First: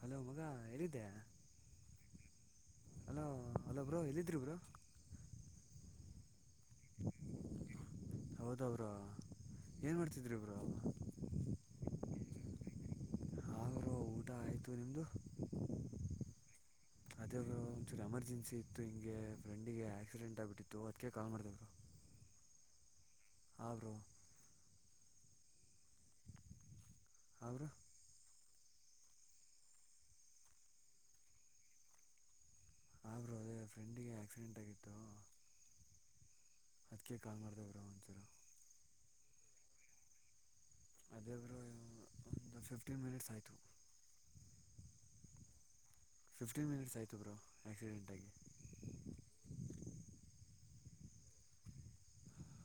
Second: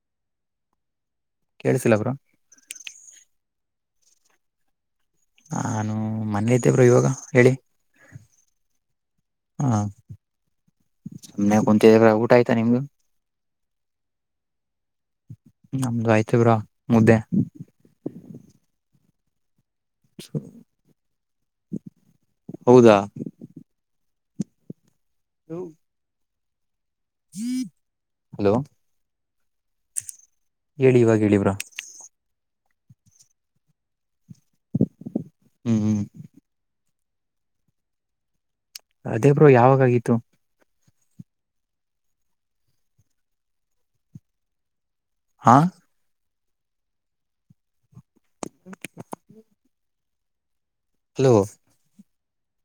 Hello ಮಗ ಎಲ್ಲಿದ್ದ್ಯಾ ಕೇಳಳ್ಸಿಲ್ಲಬ್ರು ಹಾಂ ಹಲೋ ಬ್ರೋ ಹೇಳಿದ್ದರು ಬರೋ ನಾನು ಮನಲಿ ಇದ್ದೇ ಬ್ರೋ ಇವಾಗ ಹೇಳಿ ಹೌದ ಬ್ರೋ ಹಾ ಏನ್ಮಾಡ್ತಿದ್ರಿ ಬ್ರೋ ಸುಮ್ನೆ ಕುಂತಿದ್ದೆ ಬ್ರೋ ಊಟ ಆಯ್ತಾ ನಿಮ್ದು ಹ ಬ್ರೋ ಆಯಿತು ನಿಮ್ಮದು [inaudible] ನಮ್ದು ಆಯ್ತ ಬ್ರೋ ಮುದ್ದೆ ಅದೇ ಬ್ರೋ ಒಂಚೂರು ಎಮರ್ಜೆನ್ಸಿ ಇತ್ತು ಹಿಂಗೆ ಫ್ರೆಂಡಿಗೆ ಆ್ಯಕ್ಸಿಡೆಂಟ್ ಆಗಿಬಿಟ್ಟಿತ್ತು ಅದಕ್ಕೆ ಕಾಲ್ ಮಾಡ್ದೆ ಹೌದಾ ಬ್ರೋ [inaudible] ಹಾ ಬ್ರೋ [unintelligible] ಹಾಂ ಬ್ರೋ [inaudible] ಹಲೋ ಹೇಳಿ ಇವಾಗ ಹೇಳಿ ಬ್ರೋ ಹ ಬ್ರೋ ಇವತ್ತು ಫ್ರೆಂಡ್ಗೆ ಆಕ್ಸಿಡೆಂಟ್ [inaudible] ಹ್ಮ್ ಹ್ಮ್ ಅದಕ್ಕೆ ಕಾಲ್ ಮಾಡ್ದೆ ಬ್ರೋ ಒಂಚೂರು ಅದೇ ಬ್ರೋ ಯಾವಾಗ ಆಾಗಿತ್ತು ಅದೇ ಬ್ರೋ ಒಂದು ಫಿಫ್ಟೀನ್ ಮಿನಿಟ್ಸ್ ಆಯಿತು ಹಾ ಫ್ಟೀನ್ ಮಿನಿಟ್ಸ್ ಆಯತು bro accident [inaudible] hello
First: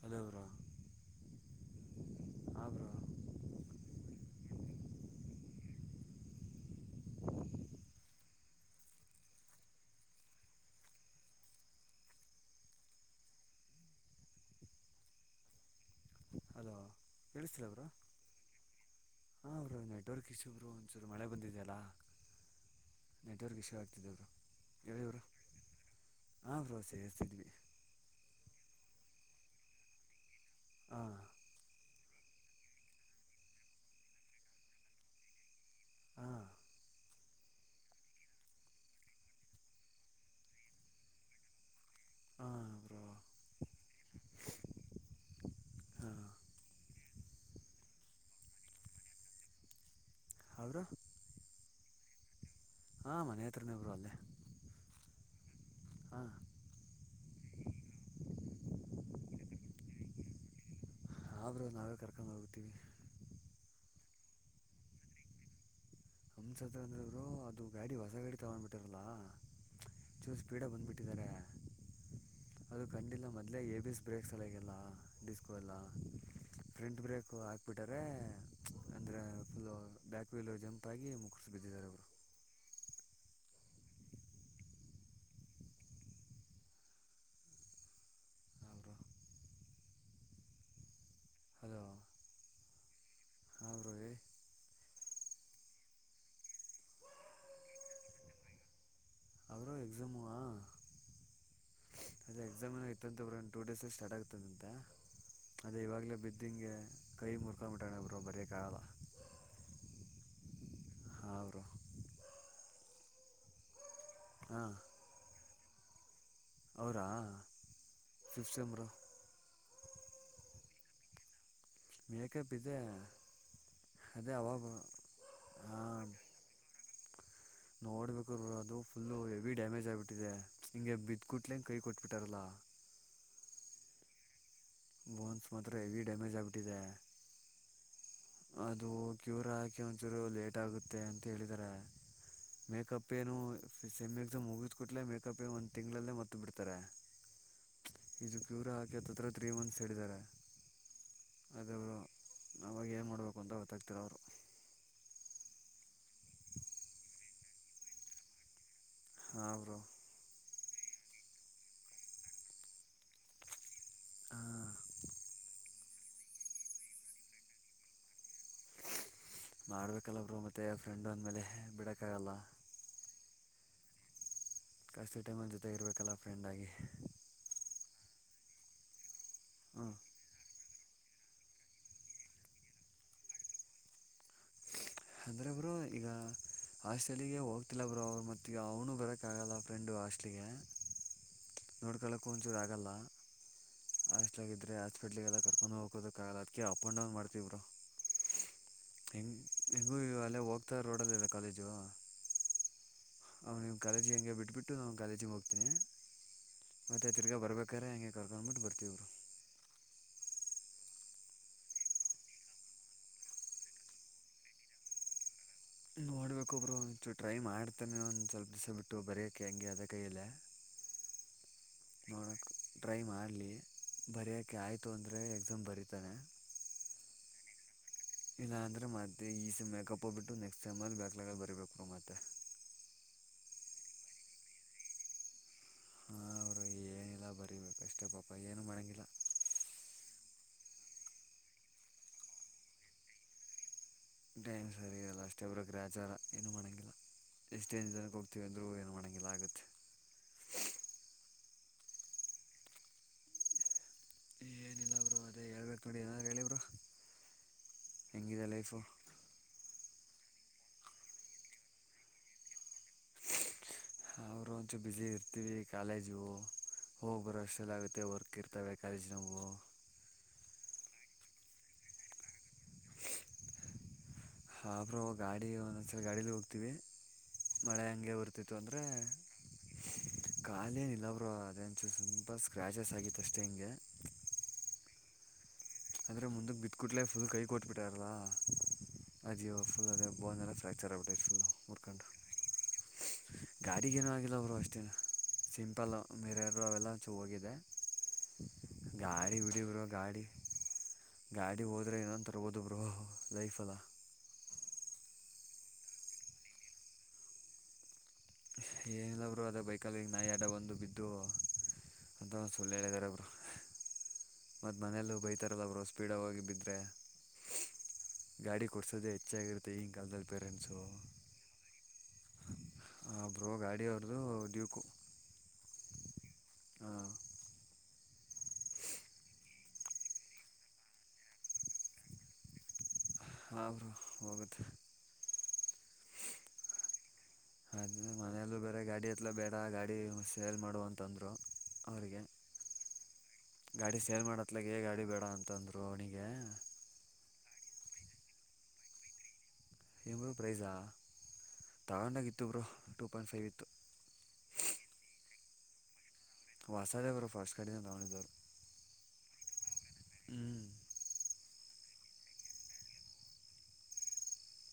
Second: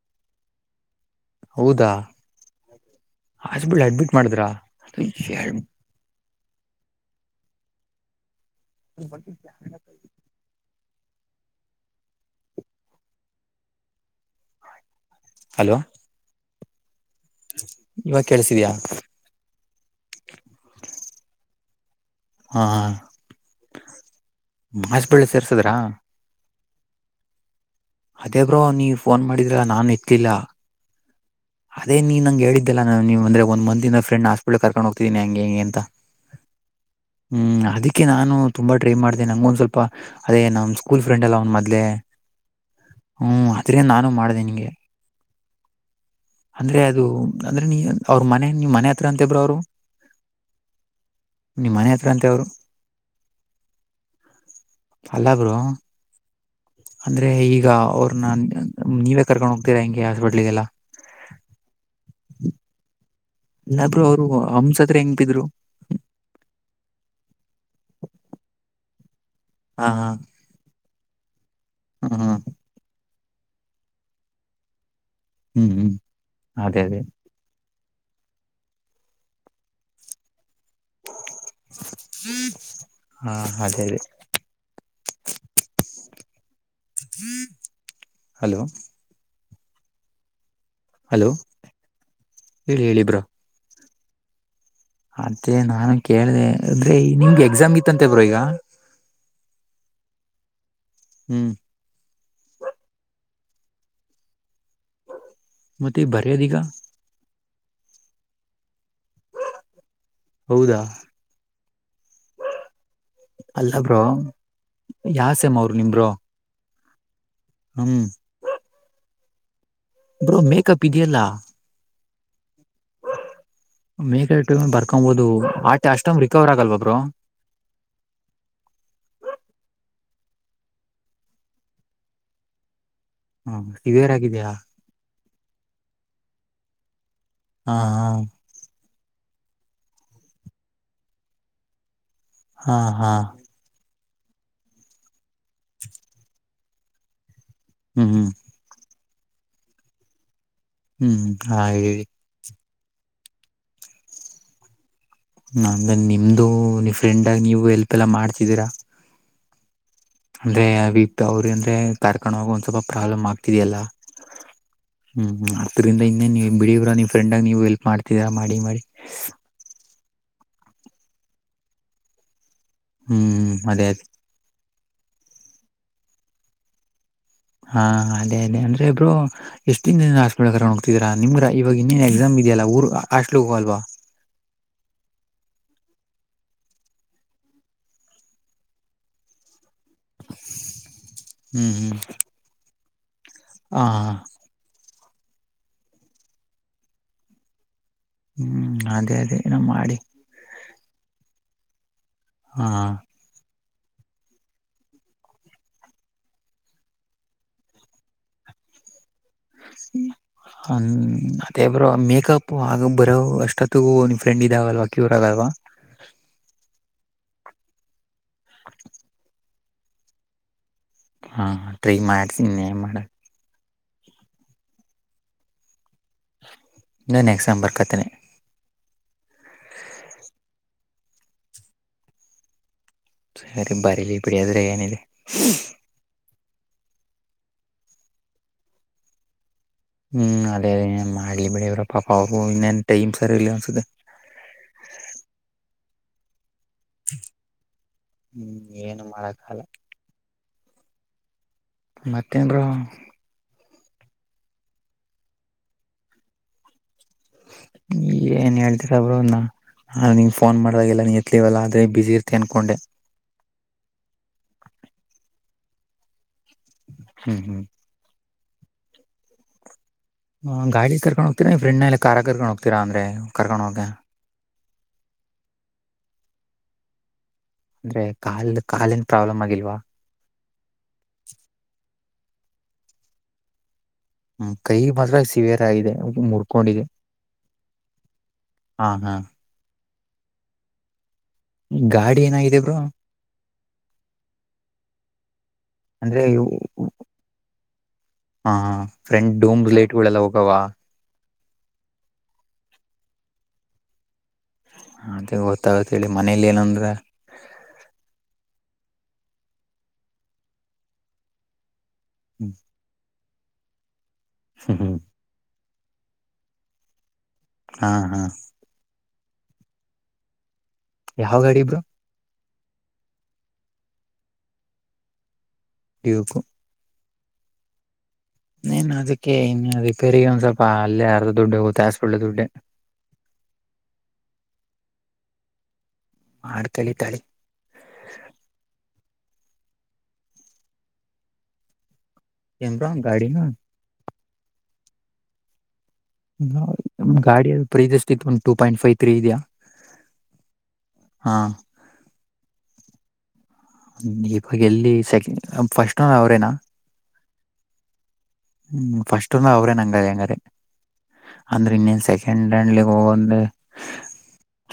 hello bro ಹೌದಾ ಹಾಂ ಬ್ರೋ ಹಾಸ್ಪಿಟ್ಲ್ ಅಡ್ಮಿಟ್ ಮಾಡಿದ್ರಾ [unintelligible] ಹಲೋ. ಹಲೋ ಕೇಳಿಸ್ತಿಲ್ಲ ಬ್ರೋ ಇವಾಗ ಕಳ್ಸಿದ್ಯಾ ಹಾಂ ನೆಟ್ವರ್ಕ್ ಇಶ್ಯೂ ಒಂಚುರ್ ಮಳೆ ಬಂದಿದೆಯಲ್ಲ ಹಾ ನೆಟ್ವರ್ಕ್ ಇಶ್ಯೂ ಆಗ್ತಿದೆ ಬ್ರೋ [inaudible] ಮಾಸ್ಬಳ್ಳಿ ಸೇರ್ಸದ್ರಾ ಹಾಂಬ್ರೋ ಸೇಸಿದ್ವಿ ಅದೇ ಬ್ರೋ ನೀ ಫೋನ್ ಮಾಡಿದ್ರ ನಾನನ್ ಇತ್ಲಿಲ್ಲ ಹಾಂ ಅೇ ನೀನು ನಂ ಹೇಳಿದ್ದೆ ನಾನ ನೀವು ಅಂದೆ ಒನ್ ಮಂತ್ ಇಂದ ಫ್ರೆಂಡ್ ಹಸ್ಪಟ್ಲ್ ಕರ್ಕೊಂಡ ಹೋಗ್ತಿದೀನಿ ಅಂಗೆ ಇಂಗೆ ಅಂತ ಹಾಂ ಹ್ಮ್ ಅದಿಕ್ಕೆ ನಾನು ತುಂಬಾ ಟ್ರೈ ಮಾಡ್ದೆ ನಂಗೊಂದ್ ಸ್ವಲ್ಪ ಅದೇ ನಮ್ ಸ್ಕೂಲ್ ಫ್ರೆಂಡ್ ಅಲ್ಲ ಅವ್ ಮದ್ಲೆ ಹ ಹ್ಮ್ ಅದ್ರೆ ನಾನು ಮಾಡ್ದೆ ನಿಂಗೆ. ಹಾಂ ಅಂದ್ರೆ ಅದು ಅಂದ್ರೆ ನೀ ಅವ್ರ ಮನೆ ನಿಮ್ಮ ಮನೆ ಹತ್ರ ಅಂತೇ ಬ್ರೋ ಅವರು. [unintelligible] ನಿಮ್ಮ ಮನೆ ಹತ್ರ ಅವ್ರು. ಹಾ ಮನೆ ಹತ್ರನೇ ಬ್ರೋ ಅಲ್ಲೇ. ಅಲ್ಲ ಬ್ರೋ. ಹಾಂ ಅಂದ್ರೆ ಈಗ ಅವ್ರನ್ನ ನೀವೇ ಕರ್ಕೊಂಡ್ ಹೋಗ್ತೀರಾ ಹಿಂಗೆ ಹಾಸ್ಪಿಟ್ಲಿಗೆಲ್ಲಾ. ಹಾ ಬ್ರೋ ನಾವೇ ಕರ್ಕೊಂಡು ಹೋಗತೀವಿ. ಇಲ್ಲಾ ಬ್ರೋ ಅವ್ರು ಹಮಸತ್ರ ಹೆಂಗ ಬಿದ್ರು. [inaudible] ಅಂದ್ರೆ ಬ್ರೋ ಅವರು ಅದು ಗಾಡಿ ಹೊಸ ಗಾಡಿ ತಗೊಂಡ್ ಬಿಟ್ಟ್ರಲ್ಲ ಹಾ ಹಾ ಚೂರ ಸ್ಪೀಡ ಆಗಿ ಬಂದ್ಬಿಟ್ಟ. ಇಟ್ಟಿದ್ದಾರೆ ಹ್ಮ್ ಹ್ಮ್ ಅದು ಕಂಡಿಲ್ಲ ಮೊದ್ಲೇ ಎ ಬಿ ಎಸ್ ಬ್ರೇಕ್. [inaudible] ಹ್ಮ್ ಹ್ಮ್ ಅದೇ ಅದೇ. ಬಿಟ್ಟರೆ ಅಂದ್ರೆ ಫುಲ್ ಬ್ಯಾಕ್ ವೀಲ್ ಜಂಪ್ ಬಾಗಿ ಮುಗಿಸಿ ಬಿದ್ದಿದ್ದಾರೆ ಬ್ರೋ. ಹಾ ಅದೇರಿ [inaudible] [inaudible] ಹಲೋ ಅವರು ಹಲೋ ಹಲೋ ಹೇಳಿ ಹೇಳಿ ಬ್ರೋ. ಅವರು ಹೇಳಿ ಅದೇ ನಾನು ಕೇಳಿದೆ ನಿಮ್ಗೆ ಎಕ್ಸಾಮ್ಗೆ ಇತ್ತ ಅಂತೆ ಬ್ರೋ ಈಗ. ಅವರು ಎಕ್ಸಾಮು ಹ್ಮ್ ಎಕ್ಸಾಮ್ಗ ಇತ್ತ ಅಂತ ಬ್ರೋ ಒಂದು ಟೂ ಡೇಸ್ ಅಲ್ಲಿ ಸ್ಟಾರ್ಟ್ ಆಗ್ತದ ಅಂತ. ಅದೇ ಮತ್ತೆ ಇವಾಗಲೇ ಬಿದ್ದ ಬರೆಯೋದೀಗ ಹಿಂಗೆ ಕೈ ಮುರ್ಕೊಂಡ ಬಿಟ್ಟಲ್ ಬ್ರೋ ಬರಿಯೋಕಾಗಲ್ಲ. [inaudible] ಹೌದಾ ಅಲ್ಲ ಬ್ರೋ ಹಾಂ ಯಾವ ಸೇಮ್ ಅವರು ನಿಮ್ಮ ಬ್ರೋ. ಅವರಾ ಹ್ಮ್ fifth same bro. Bro makeup ಇದೆಯಲ್ಲಾ. ಮೇಕಪ್ ಇದೆ ಅದೇ ಮೇಕಟ ಅವಾಗ ಬರ್ಕೊಬಹದು ಆಟ ಅಷ್ಟೊಂದು ರಿಕವರ್ ಆಗಲ್ವಾ ಬ್ರೋ. ನೋಡ್ಬೇಕು ಬ್ರೋ ಅದು ಫುಲ್ಲು ಹೆವಿ ಡ್ಯಾಮೇಜ್ ಆಗ್ಬಿಟ್ಟಿದೆ ಹಿಂಗೆ ಬಿದ್ದಕೂಡ್ಲೆ ಕೈ ಕೊಟ್ಬಿಟ್ಟಾರಲ್ಲಾ. [inaudible] ಹ್ಮ ಸಿವಿಯರ್ ಆಗಿದೆಯಾ. ಬೋನ್ಸ್ ಮಾತ್ರ ಹೆವಿ ಡ್ಯಾಮೇಜ್ ಆಗ್ಬಿಟ್ಟಿದೆ. ಹಾ ಅದು ಕ್ಯೂರ್ ಹಾಗಕ್ಕೆ ಒಂಚೂರು ಲೇಟ್ ಆಗುತ್ತೆ ಅಂತ ಹೇಳಿದಾರೆ ಹಾ ಹಾ ಮೇಕಪ್ಪೇನು ಸೆಮ್ ಎಕ್ಸಮ್ ಮುಗುದ್ ಕುಟ್ಲೆ ಮೆಕ್ಕಪ್ಪಿಗ್ ಒಂದ್ ತಿಂಗ್ಳಲ್ಲೇ ಮತ್ ಬಿಡ್ತರೆ, ಹ್ಮ್ ಹ್ಮ್ ಇದು ಪ್ಯೂರ್ ಅತ್ ಅತ್ರ ತ್ರೀ ಮಂತ್ಸ್ ಹೇಳಿದರೆ ಹ್ಮ್ ಹಾಗ್ ಹೇಳಿ. ಅವಾಗ್ ಏನ್ ಮಾಡ್ಬೇಕು ಅಂತ ಗೊತ್ತಾಗ್ತಿರೋರು. ನಮ್ದೆನ್ ನಿಮ್ದು ನೀವ್ ಫ್ರೆಂಡ್ ಆಗಿ ನೀವು ಎಲ್ಪ್ ಎಲ್ಲಾ ಮಾಡ್ತಿದ್ದೀರಾ? ಹಾ ಬ್ರೋ ಅಂದ್ರೆ ಅವ ಅವ್ರ ಅಂದ್ರೆ ಕಾರ್ ಕೊಂಡ ಹೋಗ ಒಂದ್ ಸ್ವಲ್ಪ ಪ್ರಾಬ್ಲಮ್ ಆಗ್ತಿದೆಯಲ್ಲಾ ಹಾಂ ಹ್ಮ್ ಹ್ಮ್ ಅದ್ರಿಂದ ಇನ್ನೇನ್ ನಿ ಬಿಡಿ ಬ್ರೊ ನಿಮ್ ಫ್ರೆಂಡಾಗ್ ನೀವು ಹೆಲ್ಪ್ ಮಾಡ್ತಿರ ಮಾಡಿ ಮಾಡಿ. ಮಾಡ್ಬೇಕಲ್ಲ ಬ್ರೊ ಮತ್ತೆ ಫ್ರೆಂಡು ಅಂದ್ಮೇಲೆ ಬಿಡಕ್ಕಾಗಲ್ಲ. ಹ್ಮ ಅದೇ ಅದೇ. ಕಷ್ಟುದ್ ಟೈಮಲ್ ಜೊತೆಗಿರ್ಬೇಕಲ್ಲ ಫ್ರೆಂಡಾಗಿ ಹಾ ಅದೇ ಅದೆ ಅಂದ್ರೆ ಬ್ರೊ [unintelligible] ಹ್ಞೂ ದಿನ [unintelligible] [unintelligible] ನಿಮ್ಗ್ರ ಇವಾಗ ಇನ್ನೇನ್ ಎಕ್ಸಾಮ್ ಇದಿಯಲ್ಲ ಊರ್ ಹಾಸ್ಟ್ಲುಗ್ ಹೋಗಲ್ವಾ? ಅಂದ್ರೆೆ ಬ್ರೊ ಈಗ ಹಾಸ್ಟೆಲಿಗೆ ಹೋಗ್ತಿಲ್ಲ ಬ್ರೊ ಅವ್ರ್ ಮತ್ತಿಗ ಅವ್ನು ಬರಕ್ಕ ಆಗಲ್ಲ. ಫ್ರೆಂಡು ಹಾಸ್ಟ್ಲಿಗೆ ನೋಡ್ಕೊಳ್ಳಕ್ಕೂ ಒಂಚೂರು ಆಗಲ್ಲ ಹಾ ಕಡ್ಲಿಿಗೆಲ್ಲ ಕರ್ಕೊಂಡು ಹೋಗೋ ಕಲ್ಲ ಅದಕ ಅಪ್ ಅಂಡ ಡೌನ್ ಮಾಡ್ತಿವ್ರು ಹ್ಮ್ ಅದೇ ಅದೇ ನಮ್ಮ ಹೆಗೂ ಅಲ್ಲೇ ಹೋಗ್ತಾ ರೋಡಲ್ಲಿ ಇಲ್ಲ ಕಾಲೇಜು ಹಾ ಅವ ನೀವು ಕಾಲೇಜಿಗೆ ಹಂಗೆ ಬಿಟ್ಬಿಟ್ಟು ನಾನು ಕಾಲೇಜಿಗೆ ಹೋಗ್ತೀನಿ ಮತ್ತೆ ತಿರ್ಗಾ ಬರ್ಬೇಕಾರ್ರೆ ಹಂಗೆ ಕರ್ಕ್ಬಿಟ್ಟು ಬರ್ತವ್ರು ಹ್ಮ ಹ ಮತ್ತೇಬ್ರು ಮೇಕಪ್ ಆಗ ಬರೋ ಅಷ್ಟೊತ್ತ ನಿ್ ಫ್ರೆಂಡ್ ಇದಾಗಲ್ವಾ ಕ್ಯೂರ್ ಆಗಲ್ವಾ ನೋಡ್ಬೇಕೊಬ್ರು ಒಂು ಟ್ರೈ ಮಾಡ್ತಾನೆ ಒಂದ್ ಸ್ವಲ್ಪ ದಿವಸ ಬಿಟ್ಟು ಬರಯಕೆ ಹೆಂಗೆ ಅದ ಕೈಯಲ್ಲ ಹಾ ಟ್ರೀ ಮಾಡ್ತೀನಿ ಏನ್ ಮಾಡಕ್ ಬರೆಯೋಕೆ ಆಯ್ತು ಅಂದರೆ ಎಕ್ಸಾಮ್ ಬರತಾನೆ ಇ ನೆಕ್ಸ್ಸಂಬರ್ಕತೆ ಇಲ್ಲ ಅಂದರೆ ಮತ್ತೆ ಈ ಸ ಮೇಕಪ್ ಹೋಗಿಬಿಟ್ಟು ನೆಕ್ಸ್ಟ್ ಟೈಮಲ್ಲಿ ಬ್ಯಾಕ್ಲಾಗ ಬರೀಬೇಕ್ರರು ಮತ್ತೆ ಬಾರಿಲಿ ಬಿಡಿಯಾದರೆ ಏನಿದೆ ಹಾಂ ಅವರು ಏನಿಲ್ಲ ಬರಿಬೇಕು ಅಷ್ಟೇ ಪಾಪ ಏನೂ ಮಾಡೋಂಗಿಲ್ಲ ಹ್ಮ್ ಅದೇ ಅದೇನ್ ಮಾಡ್ಲಿ ಬಿಡ ಇ್ರಪ್ಪಾ ಅವರು ಇನ್ನೇನ್ ಟೈಮ್ ಸರಿ ಇಲ್ಲ ಅನ್ಸುತ್ತೆ ಡೇಮ್ ಸರಿ ಇಲ್ಲ ಅಷ್ಟೇ ಒಬ್್ರ ಗ್ರ ಆಚಾರ ಏನು ಮನೆ ಲ್ಲ ಎಷ್ಟೇನು ಜನಕ್ಕೆ ಹೋಗ್ತೀವಿ ಹ್ಮ್ ಅಂದರೂ ಏನು ಮಾಡೋಂಗಿಲ್ಲ ಮಾಡಕ್ಕಾಗಲ್ಲ ಆಗುತ್ತೆ ಮತನ್ ರ ಏನಿಲ್ಲ ಬ್ರೋ ಅದೇ ಹೇಳ್ಬೇಕು ನೋಡಿ ಏನಾದ್ರು ಹೇಳಿ ಬ್ರೋ ಹೆಂಗಿದೆ ಏನ್ ಲೈಫು ಹೇಳ್ತೀರಬ್ರನ್ನ ಹಾಂ ನಿಂಗ ಫೋನ್ ಮಾಡ್ದಾಗೆಲ್ಲ ನೀನ್ ಎತ್ಲವಲ್ಲ ಆದ್ರೆ ಬಿಸಿಸಿ ಇತತೆ ಅನ್ಕೊಂಡೆ ಅವರು ಒಂಚೂ ಬಿಸಿಿ ಇರ್ತೀವಿ ಕಾಲೇಜು ಹೋಗ್ಬರು ಹ್ಮ್ ಹ್ಮ್ ಅಷ್ಟೆಲ್ಲಗುತ್ತೆ ವರ್ಕ್ ಇರ್ತವೆ ಕಾಲೇಜ್ ನವು ಹ ಗಾಡಿಿಗೆ ಕರ್ಕೊಂಡ್ ಹೋಗತರಾ ಈ ಫ್ರೆ್ ಎಲ್ಲ ಕಾರಾಗ ಕರ್ಕೊಂಡ್ ಹೋಗ್ತೀರ ಅಂದ್ರೆ ಕರ್ಕೊಂಡ್ ಹೋಗಿ ಹಾಬ್ರ ಗಾಡಿ ಒಂದೊಂದ್ಸಲ ಗಾಡಿಲಿ ಹೋಗ್ತಿೀವಿ ಅಂದ್ರೆ ಕಾಲ್ ಕಾಲ ನ್ ಪ್ರಾಬ್ಲಮ್ ಆಗಿಲ್ವಾ ಖಾಲೇನಿಲ್ಲ ಬ್ರೋ ಅದೇಂಚು ಸ್ುಪ ಸ್ಕ್ರ್ಯಾಚಸ್ ಆಗಿತ್ತು ಅಷ್ಟೇ ಹಿಂಗೆ ಹ್ಮ ಕೈ ಮೆ ಅಂದ್ರೆ ಮುಂದಕ್ಕೆ ಬಿಟ್ಕಟ್ಲೇ ಫುಲ್ ಕೈ ಕೊಟ್ಬಿಟ್ಟಾರಲ್ಲ ಹಾ ಹಾ ಅದಯೋ ಫ್ರಾಚರ್ ಗಾಡಿ ಏನಾಗಿದೆ ಬ್ರೋ ಗಾಡಿಗೇನೂ ಆಗಿಲ್ಲ ಅವರು ಅಷ್ಟೇ ಸಿಂಪಲ್ ಮೀರೆಯರು ಅವೆಲ್ಲ ಒಂಚೂ ಹೋಗಿದೆ ಹಾ ಫ್ರೆಂಡ್ ಗಾಡಿ ಡೂಮ್ ಬಿಡಿ ಬ್ರೋ ರಿಲೇಟಿವ್ಗಳೆಲ್ಲ ಗಾಡಿ ಹೋಗವ ಗಾಡಿ ಹೋದ್ರೆ ಏನೊಂತರ ಹೋದ ಬ್ರೋ ಲೈಫ ಅಲ್ಲಾ ಅದ ಗೊತ್ತಾಗತ್ೇಳಿ ಮನೇಲಿ ಏನಂದ್ರ ಏನಿಲ್ಲಬ್ರು ಅದೇ ಬೈಕಲ್ಲಿ ಈಗ ನಾಯಿ ಆಡ ಬಂದು ಬಿದ್ದು ಅಂತ ಒಂದು ಸಳ್ಳ ಹೇಳಿದ್ದಾರೆೊಬ್ರು ಮತ್ತ ಹ್ಮ್ ಮನೇಲ್ಲ ಬೈತಾರಲ್ಲ ಅವರು ಸ್ಪೀಡ್ೋಗ ಬಿದ್ರೆ ಹಾ ಹಾ ಗಾಡಿ ಕೊಡ್ಸೋದೇ ಐತ ಹೆಚ್ಚ ಆಾಗಿರುೆ ಈ ಕಾಲದಲ್ಲಿ ಪೇರೆಂಟ್ಸು ಯಾವ ಗಾಡಿ ಇಬ್ರು ಹ ಬ್ರೋ ಗಾಡಿ ಅವ್ರದು ಡ್ಯೂಕು ಡ್ಯೂಕ್ಕು ಹಾಂ ನೀನ್ ಅದಕ್ಕೆ ಇನ್ನು ರಿಪೇಗ ಒಂದ್ ಸ್ವಲ್ಪ ಅಲ್ಲೇ ಅರ್ದ ದುಡ್ಡು ಹತಾಯಿಸಬೊಳ್ಳೆ ದುಡ್ಡ ಹಾಬ್ರು ಹೋಗುತ್ತೆ ಮಾಡಡ್ ಕಲಿತಾಳೆ ಅ ಮನೆಯಲ್ಲ ಬೇರೆ ಗಾಡಿ ಎತ್ಲ ಬೇಡ ಗಾಡಿ ಸೇಲ್ ಮಾಡುವ ಅಂತಂದ್ರು ಅವ್ರಿಗೆ ಕೆಮ್ರ ಗಾಡಿ ನ ೇಲ್ ಮಾಡತ್ತಲಾಗ ೇ ಗಡಿ ಬೇಡ ಅಂತಂದು ಗಾಡಿ ಪ್ರೀದಷ್ಟ ಇತ್ತು ಒಂದ್ ಟೂ ಪಾಯಿಂಟ್ ಫೈವ್ ತ್ರೀ ಇದೆಯಾ ಇರು ಪ್ರೈಸಾ ಹಾ ತಗೊಂಡಾಗ ಇತ್ತು ಬರು ಟೂ ಪಾಯಿಂಟ್ ಫೈವ್ ಇತ್ತು ಇವಾಗ್ ಎಲ್ಲಿ ಸೆಕೆಂಡ್ ಫಸ್ಟ್ ಓನರ್ ಅವ್ರೇನಾ ವಾಸಾ ದೇವರು ಫಸ್ಟ್ ಕಡೆನ ನೋಡಿದು ಹ್ಮ್ ಫಸ್ಟ್ಂದ ಅವ್ರೇ ನಂಗೆ ಹಂಗಾರೆ ಹ್ಞೂ ಅಂದ್ರೆ ಇನ್ನೇನ್ಸ ಸೆಕೆಂಡ್ ಹ್ಯಾಂಡಲ್ಲಿ ಹೋಗಂದು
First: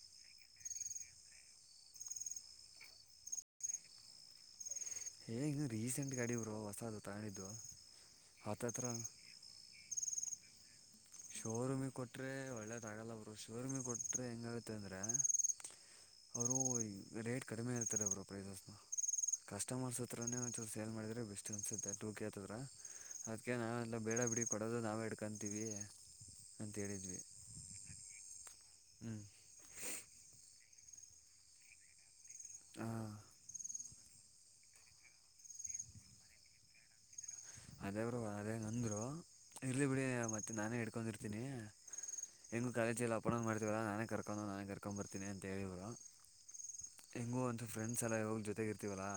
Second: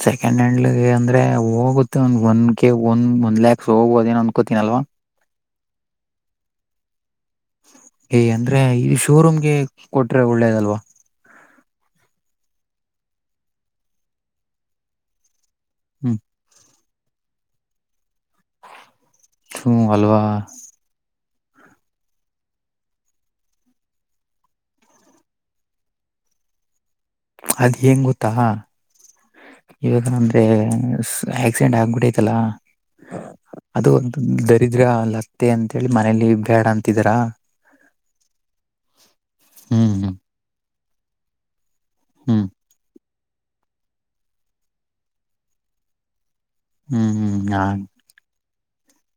ಸೆಕೆಂಡ್ ಹ್ಯಾಂಡಲ್ಗೆ ಅಂದ್ರೆ ಹೋಗುತ್ತೆ ಒಂದ ಒಂದ ಕೆ ಒಂದ್ ಒಂದ್ ಲ್ಯಾಕ್ಸ್ ಹೋಗುವದೇನೋ ಅನ್ಕೋತಿನಲ್ವ ಏ ಇನ್ನು ರೀಸಂಟ್ ಗಾಡಿ ಬ್ರೊ ಹೊಸಾದು ಏಯ ಅಂದ್ರೆ ಈ ಶೋರೂಮ್ಗೆ ಕೊಟ್ರೆ ಒಳ್ಳೇದಲ್ವಾ ಶೋರೂಮಿಗೆ ಕೊಟ್ಟರೆ ಒಳ್ಳೇದಾಗಲ್ಲ ಬ್ರೊ ಶೋರೂಮಿಗೆ ಕೊಟರೆ ಹೆಂಗಾಗುತ್ತೆ ಅಂದ್ರೆ ಹ್ಮ್ ಅವರು ರೇಟ್ ಕಡಿಮೆ ಹೇಳ್ತಾರೆ ಬ್ರೊ [unintelligible] ಹ್ಮ್ ಕಸ್ಟಮರ್ಸ್ ಅಲ್ವಾ ಹತ್ರನೇ ಒಂಚೂರ್ ಸೇಲ್ ಮಾಡಿದರೆ ಬೆಸ್ಟ್ ಅನ್ಸುತ್ತೆ ಟೂ ಕೆ ಹತದ್ರ ಅದಕ್ಕೆ ನಾವೆ ಎಲ್ಲ ಬೇಡ ಬಿಡಿ ಕೊಡೋದು ನಾವೆ ಇಡ್ಕಂತೀವಿ ಅಂತ್ ಹೇಳಿದ್ವಿ ಅದ್ ಹೆಂಗ ಗೊತ್ತಾ ಹ್ಞೂ ಇವಾಗ ನಂದ್ರೆ ಆಕ್ಸಿಡೆಂಟ್ ಆಗ್ಬಿಟ್ ಆಯಿತ್ ತಲ ಹಾಂ ಅದು ಒಂದು ದರಿದ್ರ ಲತ್ತೆ ಅಂತೇಳಿ ಮನೇಲಿ ಬೇಡ ಅಂತಿದರಾ ಅದೇ ಬ್ರೊ ಅದೇ ನಂದ್ರು ಇರ್ಲಿ ಹ್ಮ್ ಬಿಡಿ ಮತ್ತೆ ನಾನೇ ಇಡ್ಕೊಂಡಿರ್ತೀನಿ ಹ್ಮ್ ಹೆಂಗು ಕಾಲೇಜಿ ಇಲ್ಲ ಪುನಃ ಮಾಡ್ತೀವಲ್ಲ ನಾನೇ ಕರ್ಕೊಂಡು ನಾನೇ ಕರ್ಕೊಂಡ್ಂಬರ್ತೀನಿ ಅಂತ ಹೇಳಿದ್ರು ಹ್ಮ್ ಹ್ಮ್ ಹೆಂಗೋ ಹ್ಮ್ ಒಂತ ಹಾ ಫ್ರೆಂಡ್ಸ್ ಎಲ್ಲ ಯಾವಾಗ್ ಜೊತೆಗಿರ್ತೀವಲ್ಲಾ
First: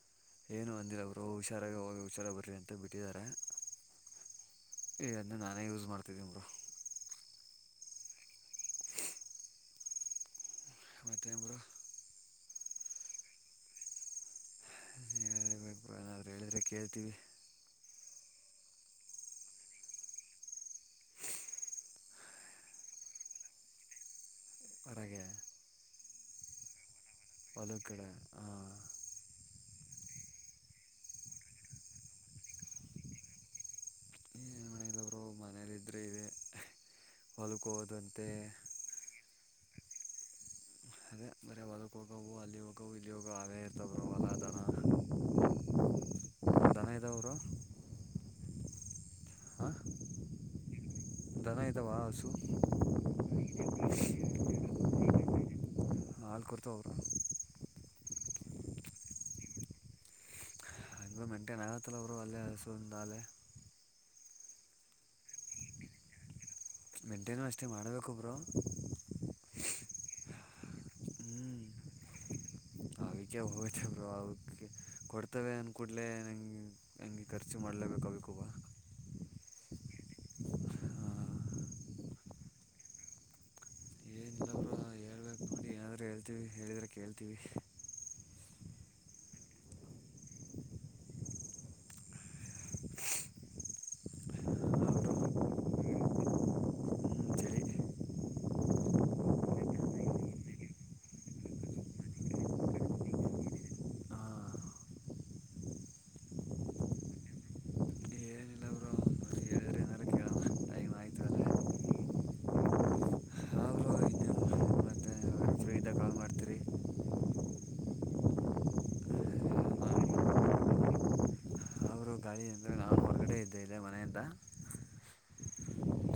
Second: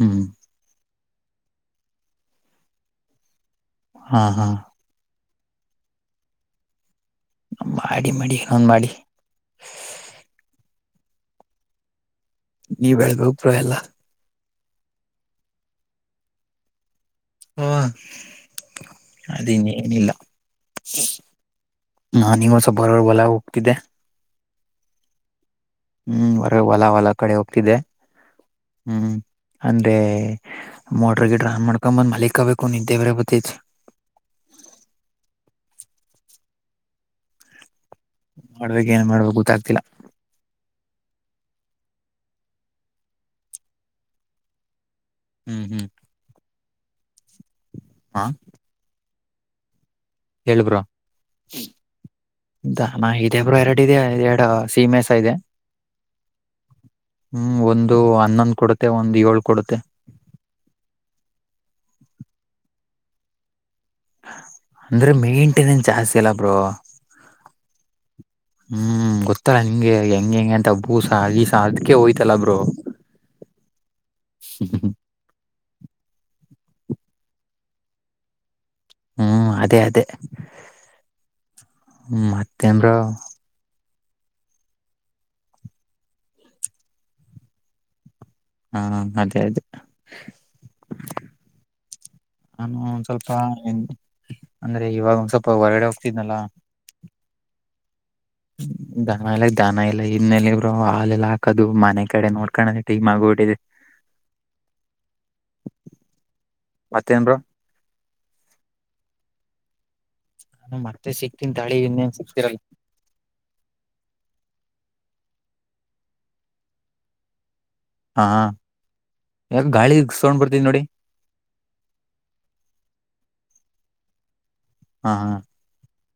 ಹ್ಮ್ ಏನು ಅಂದಿಲ್ಲ ಅವರು ಬ್ರೊ ಹುಷಾರಾಗಿ ಹೋಗಿ ಹುಷಾರ ಬರ್ರಿ ಅಂತ ಬಿಟ್ಟಿದ್ದಾರೆ ಹಾ ಹಾ ಎ ಅದ್ನೇ ನಾನೇ ಯೂಸ್ ಮಾಡದೀನಿ ಬ್ರೋ ಮಾಡಿ ಮಾಡಿ ಹಂಗ್ ಮಾಡಿ ಮತ್ತೆ ಬ್ರೊ ನಿವ್ ಹೇಳ್ಬೇಕು ಬ್ರೊ ಯಲ್ಲ ಹೇಳ್ಬೇಕು ಬ್ರೊ ಏನಾದ್ರು ಹೆಳ್ದ್ರೆ ಕೇಳ್ತಿವಿ ಹುಂ ಅದಿನ್ನೇನಿಲ್ಲ [unintelligible] ಹೊಲ ಹೋಗ್ತಿದ್ದೆ ಆರಾಗೆ ಹ್ಮ್ ಹೊರ ಹೊಲ ಹೊಲ ಕಡೆ ಹೋಗ್ತಿದ್ದೆ ಕಡೆ ಹಾಂ ಹ್ಮ್ ಅಂದೆ ಮೋಟ್ರ ಗಿಟ್ರು ಆನ್ ಮಾಡ್ಕೊ ಬಂದ್ ಮಲಿಕಬೇಕು ನಿದ್ದೆ ಬೆರೇ ಬತಾಯಿತೇ ನಿದ್ರೆ ಇದೆ ಮಲ್ಕೊತ್ ಮಾಡ್ಬೇಕ ಏನು ಮಾಡ್ಬೇಕ ಗೊತ್ತಾಗ್ತಿಲ್ಲ ಅದೇ ಬರೀ ಹೊಲಕ್ ಹೋಗವು ಅಲ್ಲಿ ಹೋಗವು ಇಲ್ಲಿ ಹೋಗ ಅದೇ ಇರ್ತವ್ ಬ್ರೊ ಹೊಲ ದನ ಹ್ಮ್ ಹ್ಮ್ ದನ ಇದಾವ ಬ್ರೊ ಹಾ ಹಾ ಹೇಳಿ ಬ್ರೋ ಹಸು ದನ ಇದೆ ಬ್ರೋ ಎರಡಿದೆ, ಎರಡು ಸೀಮೆಸಗೆ ಹಾಲು ಕೊಡ್ತಾವ ಬ್ರೋ ಹ್ಮ್ ಒಂದು ವಾ ಹನ್ನೊಂದ್ ಕೊಡುತ್ತೆ ಒಂದ್ ಏಳ್ ಕೊಡುತ್ತೆ. ಹ ಮಂಟನ್ ನಗಾಗತ್ತ ಬರ ಅಲ್ಲಸುಂದಾಲೆ [inaudible] ಅಂದ್ರೆ ಮೇಂಟೆನೆನ್ಸ್ ಜಾಸ್ತಿ ಅಲ್ಲ ಬ್ರೋ ಮೇಂಟೇನು ಅಷ್ಟೇ ಮಾಡಬೇಕು ಬ್ರೋ ಹ್ಮ್ ಗೊತ್ತಲ್ಲ ಹೆಂಗೆ ಹೆಂಗೆಗೆ ಅಂತ ತಬ್ಬು ಸಾಗಿ ಸಾದ್ಕೆ ಹೋಯ್ತಲ್ಲ ಬ್ರೊ [unintelligible] ಹೋಯ್ತರು ಬ್ರೊ ಅವಕ್ಕೆ ಕೊಡ್ತವೆ ಅನ್ ಕೂಡಲೇ ನಂಗೆ ಹೆಂಗೆ ಖರ್ಚು ಮಾಡ್ಲೇಬೇಕು ಕೂವ ಹ್ಮ್ ಅದೇ ಅದೇ ಮಾತೇನ್ ಬ್ರೊ ದ್ ಹೇಳ್ತೀವಿ ಹೇಳ್ದ್ರೆ ಕೇಳ್ತೀವಿ ಹಾ ಅದೇ ಅದೇ ನಾನು ಒಂದ್ ಸ್ವಲ್ಪ ಅಂದ್ರೆ ಇವಾಗ ಒಂದ್ ಸ್ವಲ್ಪ ಹೊರಗಡೆ ಹೋಗ್ತಿನಲ್ಲ ಹ್ಮ [inaudible] ದನ ಇಲ್ಲ ದನ ಇಲ್ಲ ಇನ್ನಲಿ ಇಬ್ರು ಹಾಲೆಲ್ಲ ಹಾಕದು ಮನೆ ಕಡೆ ನೋಡ್ಕೊಂಡದ ಟೀಮಗ ಬಿಟ್ಟಿದೆ. ಹ [inaudible] ಮತ್ತೇನು ಬ್ರೋ ಏನಿಲ್ಲ ಬ್ರೋ ಹೇಳಿದ್ರೆ ಏನಾರು ಕೇಳೋಣ ನಾನು ಟೈಮ್ ಮತ್ತೆ ಆಯಿತು ಅಲ್ಲ ಸಿಗ್ತೀನಿ ತಾಳಿ ಇನ್ನೇನ್ ಸಿಕ್ತಿರಲ್ಲ ಹಾಂ ಬ್ರೋ ಇನ್ನೇನು ಮತ್ತೆ ಫ್ರೀ ಇದ್ದಾಗ ಕಾಲ್ ಮಾಡ್ತೀರಿ ಹಾ ಏನ್ ಗಾಳಿ ಸೌಂಡ್ ಬರ್ತಾ ಇದೆ ನೋಡಿ ಅವರು ಗಾಳಿ ನಾವು ಹೊರಗಡೆ ಇದ್ದೇ ಇ [inaudible] ಹಾ ಹಾ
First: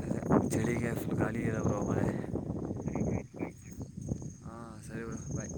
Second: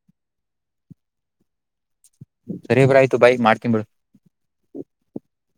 ಅದೇ ಚಳಿಗೆ ಫುಲ್ ಗಾಳಿ ಇರೋ ಬ್ರೋ ಮಳೆ ಸರಿಬ್ರ ಆಯ್ತು ಬಾಯ ಮಾಡ್ಕನ್ ಬಿಳ ಹಾಂ ಸರಿ ಬ್ರೋ ಬಾಯ್